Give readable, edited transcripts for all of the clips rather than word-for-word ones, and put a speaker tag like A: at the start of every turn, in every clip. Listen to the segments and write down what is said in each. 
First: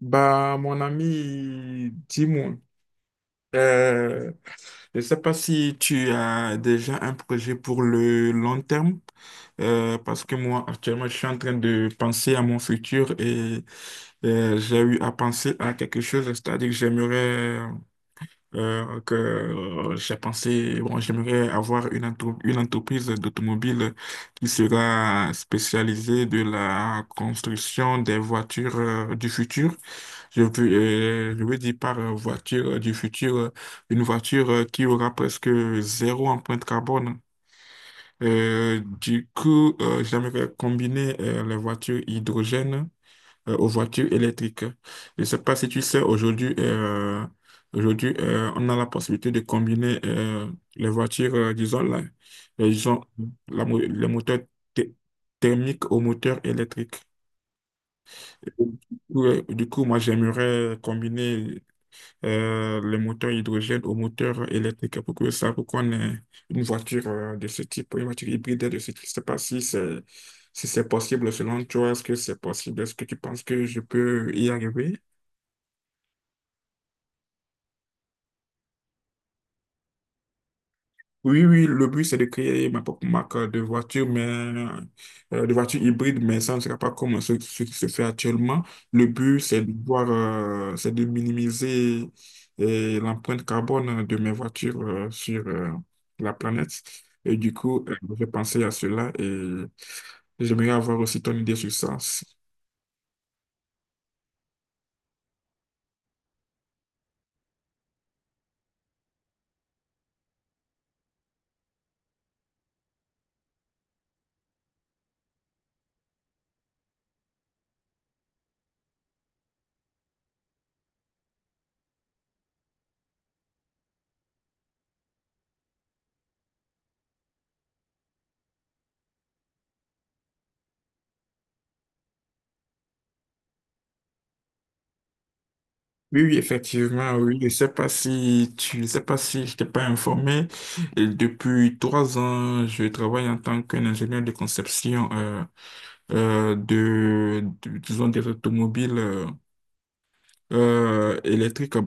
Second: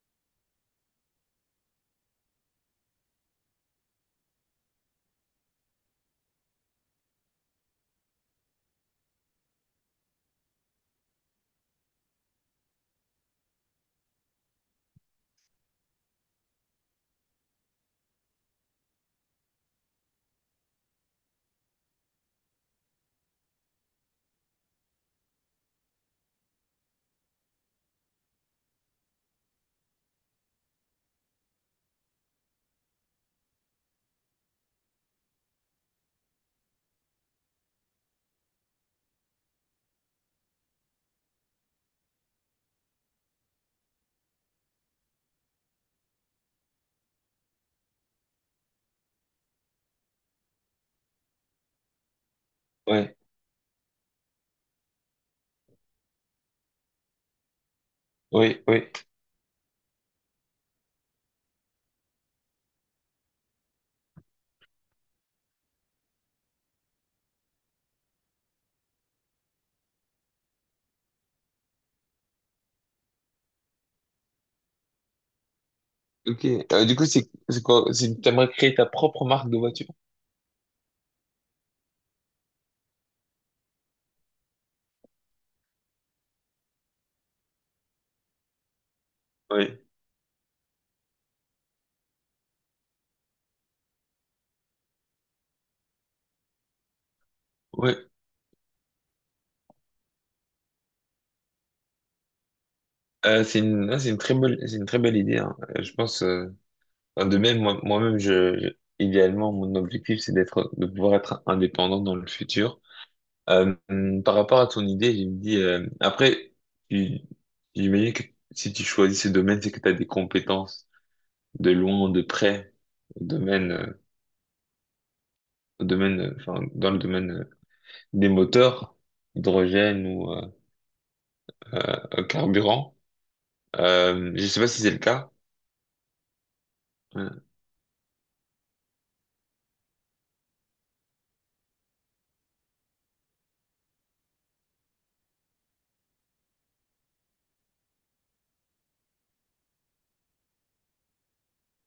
A: Bah, mon ami, dis-moi, euh, je ne sais pas si tu as déjà un projet pour le long terme, parce que moi, actuellement, je suis en train de penser à mon futur et j'ai eu à penser à quelque chose, c'est-à-dire que j'aimerais que j'ai pensé, bon, j'aimerais avoir une entreprise d'automobile qui sera spécialisée de la construction des voitures du futur. Je veux, je veux dire par voiture du futur, une voiture qui aura presque zéro empreinte carbone. Du coup, j'aimerais combiner les voitures hydrogène aux voitures électriques. Je ne sais pas si tu sais, aujourd'hui, on a la possibilité de combiner les voitures, disons, la, les, gens-
B: Ouais,
A: la mo- les moteurs thé- thermiques aux moteurs électriques. Et Du
B: oui,
A: coup,
B: oui.
A: euh, du coup, moi, j'aimerais combiner les moteurs hydrogène aux moteurs électriques pour que ça, pour qu'on ait une voiture de ce type, une voiture hybride de ce type. Je ne sais pas si c'est possible selon toi, est-ce que c'est possible? Est-ce que tu penses que je peux y arriver?
B: Ok. Du coup, c'est quoi? C'est, t'aimerais créer ta propre marque de voiture?
A: Oui, oui, le but, c'est de créer ma propre marque de voiture, mais de voiture hybride, mais ça ne sera pas comme ce qui se fait actuellement. Le but, c'est de
B: Oui,
A: voir, euh, c'est de minimiser l'empreinte carbone de mes voitures sur la planète. Et du coup,
B: oui.
A: je vais penser à cela et j'aimerais avoir aussi ton idée sur ça.
B: C'est une, non, c'est une très belle, c'est une très belle idée, hein. Je pense, enfin, de même, moi, moi-même, idéalement, mon objectif, c'est d'être, de pouvoir être indépendant dans le futur. Par rapport à ton idée, je me dis, après, tu- j'imagine que si tu choisis ce domaine, c'est que tu as des compétences de loin, de près, au domaine, euh, au domaine, enfin, dans le domaine des moteurs, hydrogène ou carburant. Je sais pas si c'est le cas.
A: Oui, oui, effectivement, oui.
B: Euh,
A: Je sais pas si tu, je sais pas si je t'ai pas informé. Et depuis 3 ans, je travaille en tant qu'ingénieur de conception disons, des automobiles électriques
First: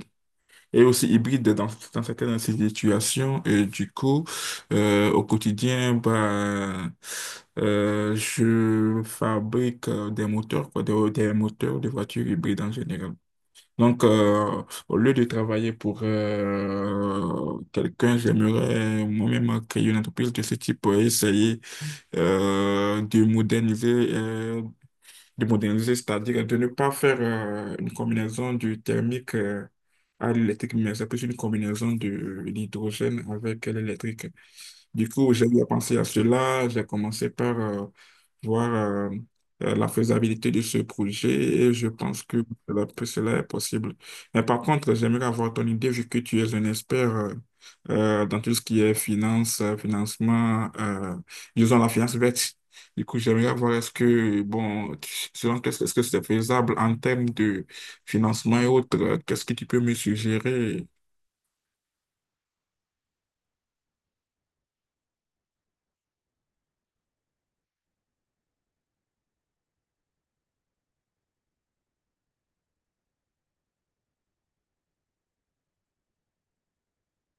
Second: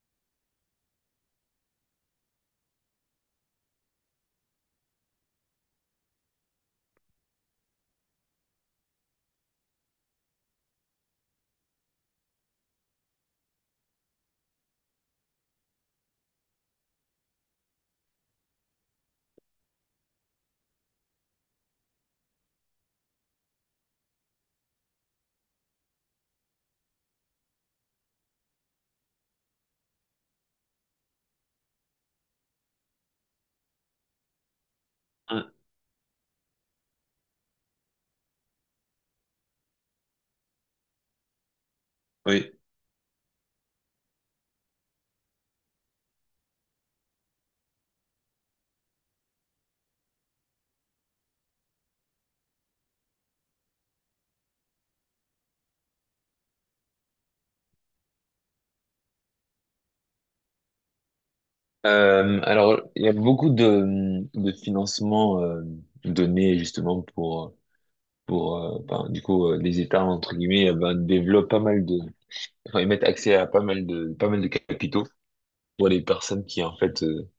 A: et aussi hybrides dans certaines situations. Et du coup, au quotidien, bah, je fabrique des moteurs, quoi, des moteurs de voitures hybrides en général. Donc, au lieu de travailler pour quelqu'un, j'aimerais moi-même créer une entreprise de ce type et essayer euh, de moderniser, euh, de moderniser, c'est-à-dire de ne pas faire une combinaison du thermique à l'électrique, mais c'est plus une combinaison de l'hydrogène avec l'électrique. Du coup, j'ai
B: euh,
A: eu à penser à cela. J'ai commencé par voir la faisabilité de ce projet et je pense que
B: oui.
A: cela est possible. Mais par contre, j'aimerais avoir ton idée vu que tu es un expert dans tout ce qui est finance, financement, disons la finance verte. Du coup, j'aimerais voir est-ce que, bon, selon qu'est-ce est-ce que c'est faisable en termes de financement et autres, qu'est-ce que tu peux me suggérer.
B: Alors, il y a beaucoup de financements donnés justement pour ben, du coup, les États, entre guillemets, ben, développent pas mal de. Enfin, ils mettent accès à pas mal pas mal de capitaux pour les personnes qui, en fait,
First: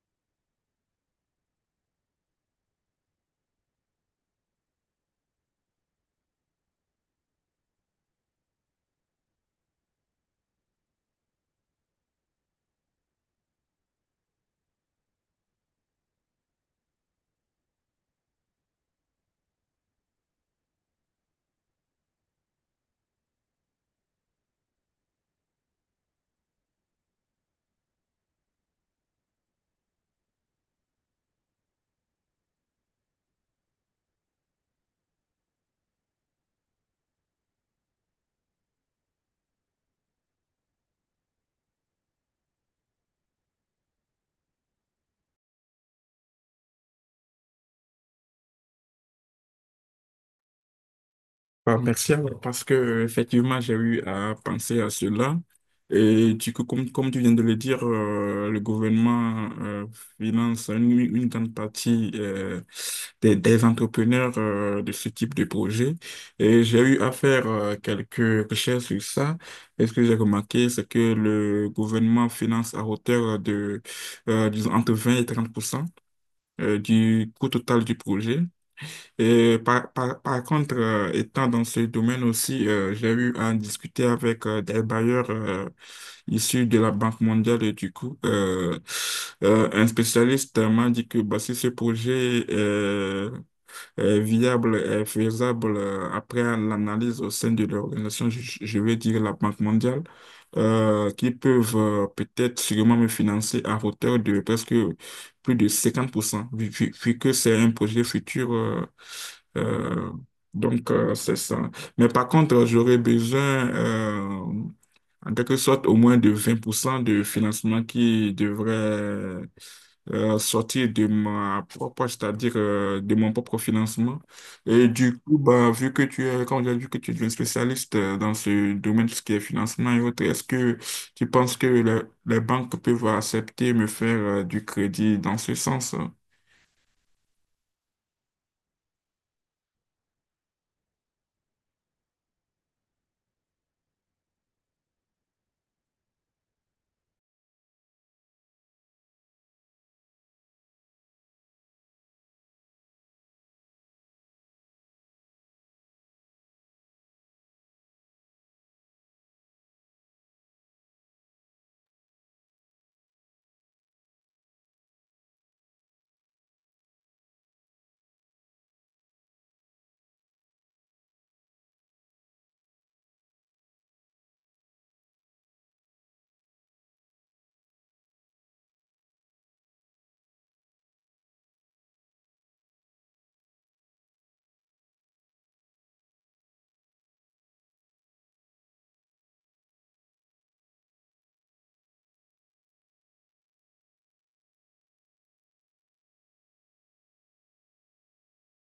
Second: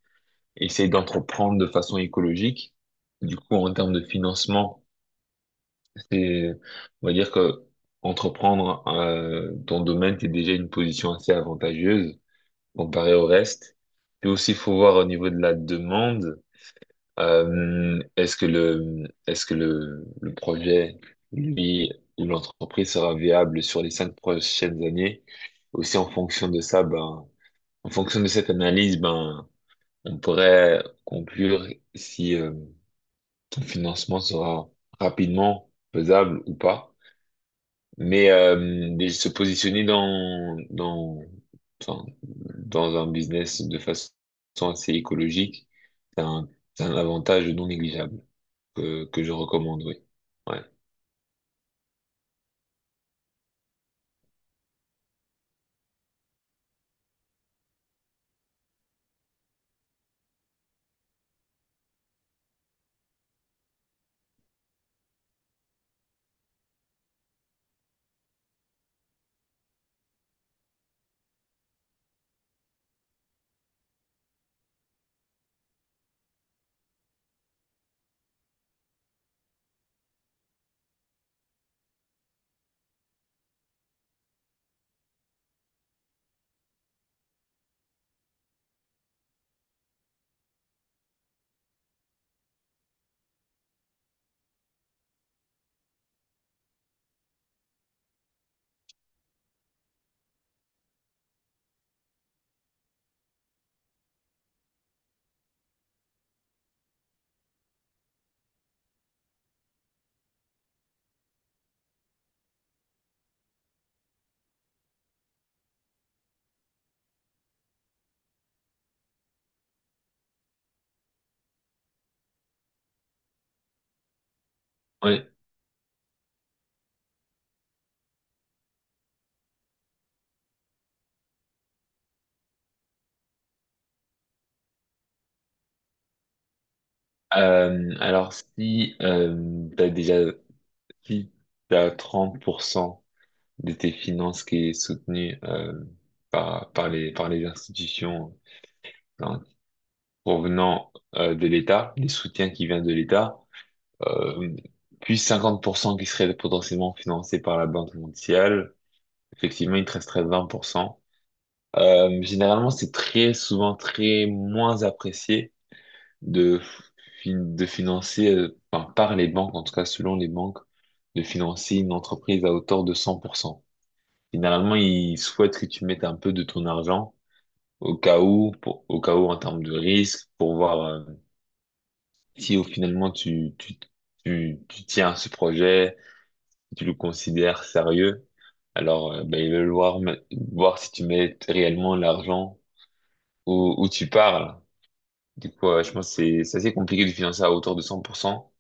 B: essayent d'entreprendre de façon écologique. Du coup, en termes de financement, et on va dire que entreprendre ton domaine, t'es déjà une position assez avantageuse comparée au reste. Puis aussi, il faut voir au niveau de la demande, est-ce que le projet, lui, ou l'entreprise sera viable sur les cinq prochaines années? Aussi, en fonction de ça, ben, en fonction de cette analyse, ben, on pourrait conclure si ton financement sera rapidement faisable ou pas. Mais, euh, mais se positionner enfin, dans un business de façon assez écologique, c'est un, c'est un avantage non négligeable que je recommande, oui. Ouais.
A: Ah, merci alors, parce que effectivement j'ai eu à penser à cela et du coup comme tu viens de le dire, le gouvernement finance une grande partie des entrepreneurs de ce type de projet, et j'ai eu à faire quelques recherches sur ça, et ce que j'ai remarqué, c'est que le gouvernement finance à hauteur de disons entre vingt et 30 du coût total du projet. Et par contre, étant dans ce domaine aussi, j'ai eu à discuter avec des bailleurs issus de la Banque mondiale. Et du coup, un spécialiste m'a dit que bah, si ce projet est viable, est faisable, après l'analyse au sein de l'organisation, je vais dire la Banque mondiale, qui peuvent peut-être sûrement me financer à hauteur de presque plus de 50% vu que c'est un projet futur. Euh, donc, c'est ça. Mais par contre, j'aurais besoin, euh, en quelque sorte, au moins de 20% de financement qui devrait sortir de ma propre, c'est-à-dire de mon propre financement. Et du
B: Ouais.
A: coup, bah, vu que tu es, quand j'ai vu que tu es un spécialiste dans ce domaine, tout ce qui est financement et autres, est-ce que tu penses que les banques peuvent accepter me faire du crédit dans ce sens?
B: Alors, si tu as déjà si t'as 30% de tes finances qui est soutenue par les institutions, hein, provenant de l'État, des soutiens qui viennent de l'État, euh, puis 50% qui seraient potentiellement financés par la Banque mondiale. Effectivement, il te resterait 20%. Généralement, c'est très souvent très moins apprécié de, de financer, enfin, par les banques, en tout cas selon les banques, de financer une entreprise à hauteur de 100%. Généralement, ils souhaitent que tu mettes un peu de ton argent au cas où, au cas où en termes de risque, pour voir si au finalement tu tiens à ce projet, si tu le considères sérieux, alors ben, il veut voir, voir si tu mets réellement l'argent où, où tu parles. Du coup, je pense que c'est assez compliqué de financer à hauteur de 100%.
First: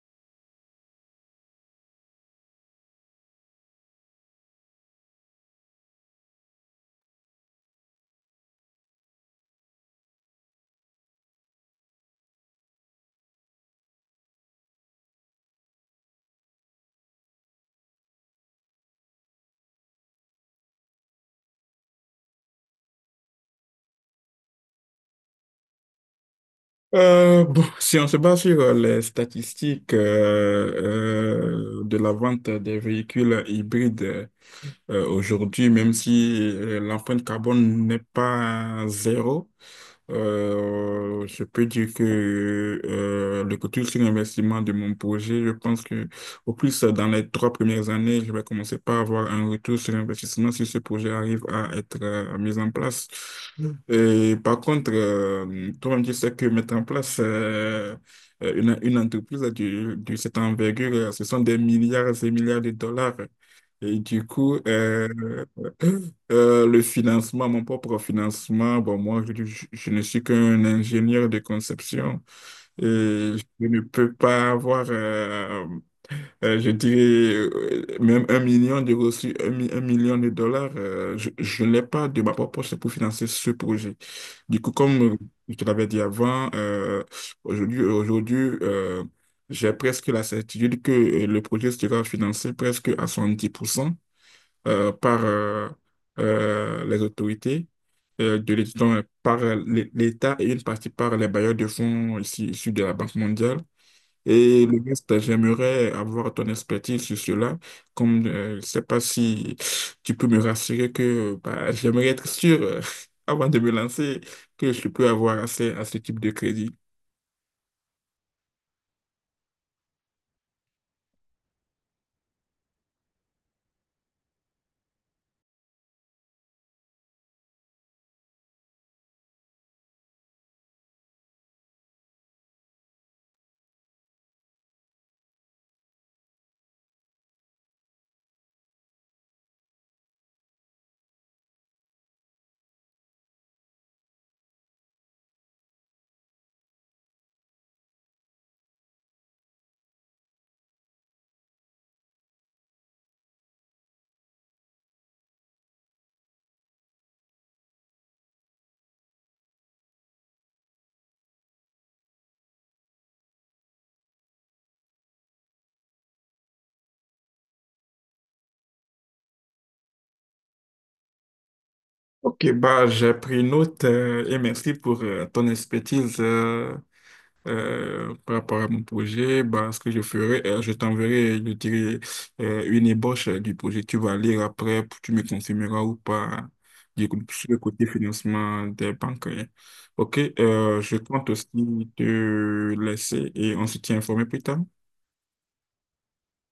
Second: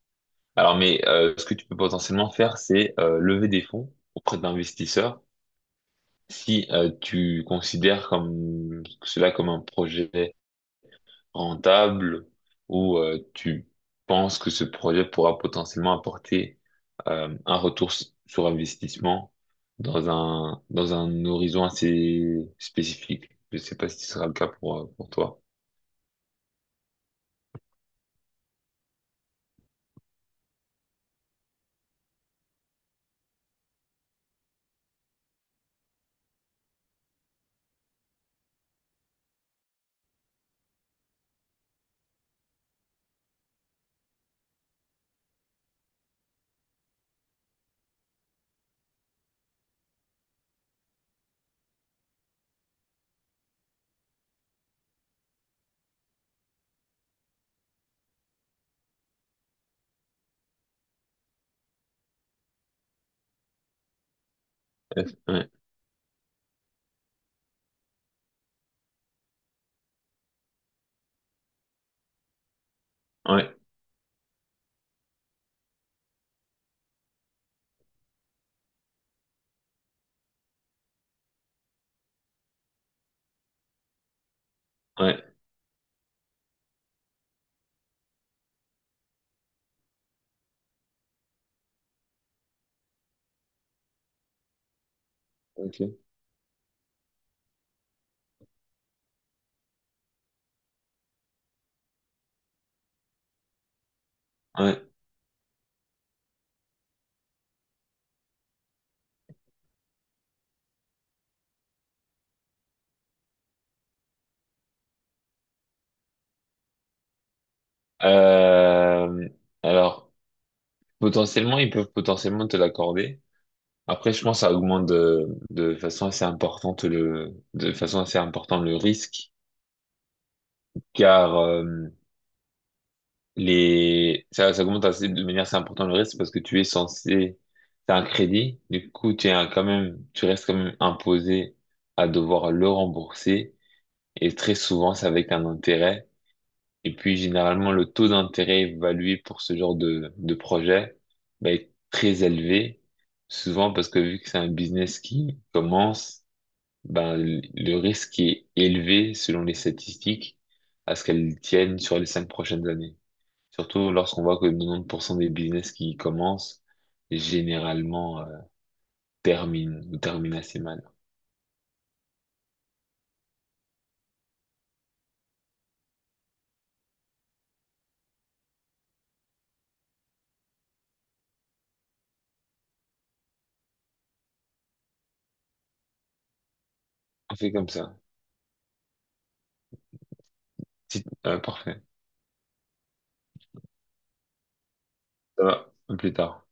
B: Alors, mais ce que tu peux potentiellement faire, c'est lever des fonds auprès d'investisseurs si tu considères comme cela comme un projet rentable où tu penses que ce projet pourra potentiellement apporter un retour sur investissement dans un horizon assez spécifique. Je sais pas si ce sera le cas pour toi.
A: Bon, si on se base sur les statistiques de la vente des véhicules hybrides aujourd'hui, même si l'empreinte carbone n'est pas zéro, je peux dire que le retour sur l'investissement de mon projet, je pense que au plus, dans les 3 premières années, je vais commencer par avoir un retour sur investissement si ce projet arrive à être mis en place. Mm. Et par contre, toi-même, tu sais que mettre en place une entreprise de cette envergure, ce sont des milliards et milliards de dollars. Et du coup,
B: Ouais, ouais,
A: le financement, mon propre financement, bon, moi, je ne suis qu'un ingénieur de conception et je
B: ouais,
A: ne peux pas avoir, je dirais, même un million de reçus, un million de dollars. Je ne l'ai pas de ma propre poche pour financer ce projet. Du coup, comme
B: ouais.
A: je te l'avais dit avant, aujourd'hui, euh, j'ai presque la certitude que le projet sera financé presque à 70% par
B: Ok.
A: les autorités de l'État, donc, par l'État, et une partie par les bailleurs de fonds ici, issus de la Banque mondiale. Et le
B: Ouais.
A: reste, j'aimerais avoir ton expertise sur cela. Comme je ne sais pas si tu peux me rassurer que bah, j'aimerais être sûr, avant de me lancer, que je peux avoir accès à ce type de crédit.
B: Euh, alors, potentiellement, ils peuvent potentiellement te l'accorder. Après, je pense que ça augmente de façon assez importante le risque, car, ça, ça augmente de manière assez importante le reste parce que tu es censé, t'as un crédit, du coup, quand même, tu restes quand même imposé à devoir le rembourser et très souvent, c'est avec un intérêt. Et puis, généralement, le taux d'intérêt évalué pour ce genre de projet va être très élevé, souvent parce que vu que c'est un business qui commence, ben, le risque est élevé selon les statistiques à ce qu'elles tiennent sur les cinq prochaines années. Surtout lorsqu'on voit que 90% des business qui commencent, généralement, terminent ou terminent assez mal.
A: Ok, bah, j'ai pris note, et merci pour ton expertise. Par rapport à mon projet, bah, ce que je ferai, je t'enverrai, je dirai une ébauche du projet. Tu vas lire après, tu me confirmeras ou pas du coup,
B: On
A: sur
B: fait
A: le
B: comme
A: côté
B: ça.
A: financement des banques, hein. Ok, je compte aussi
B: Parfait.
A: te laisser et on se tient informé plus tard.
B: Ça va, à plus tard.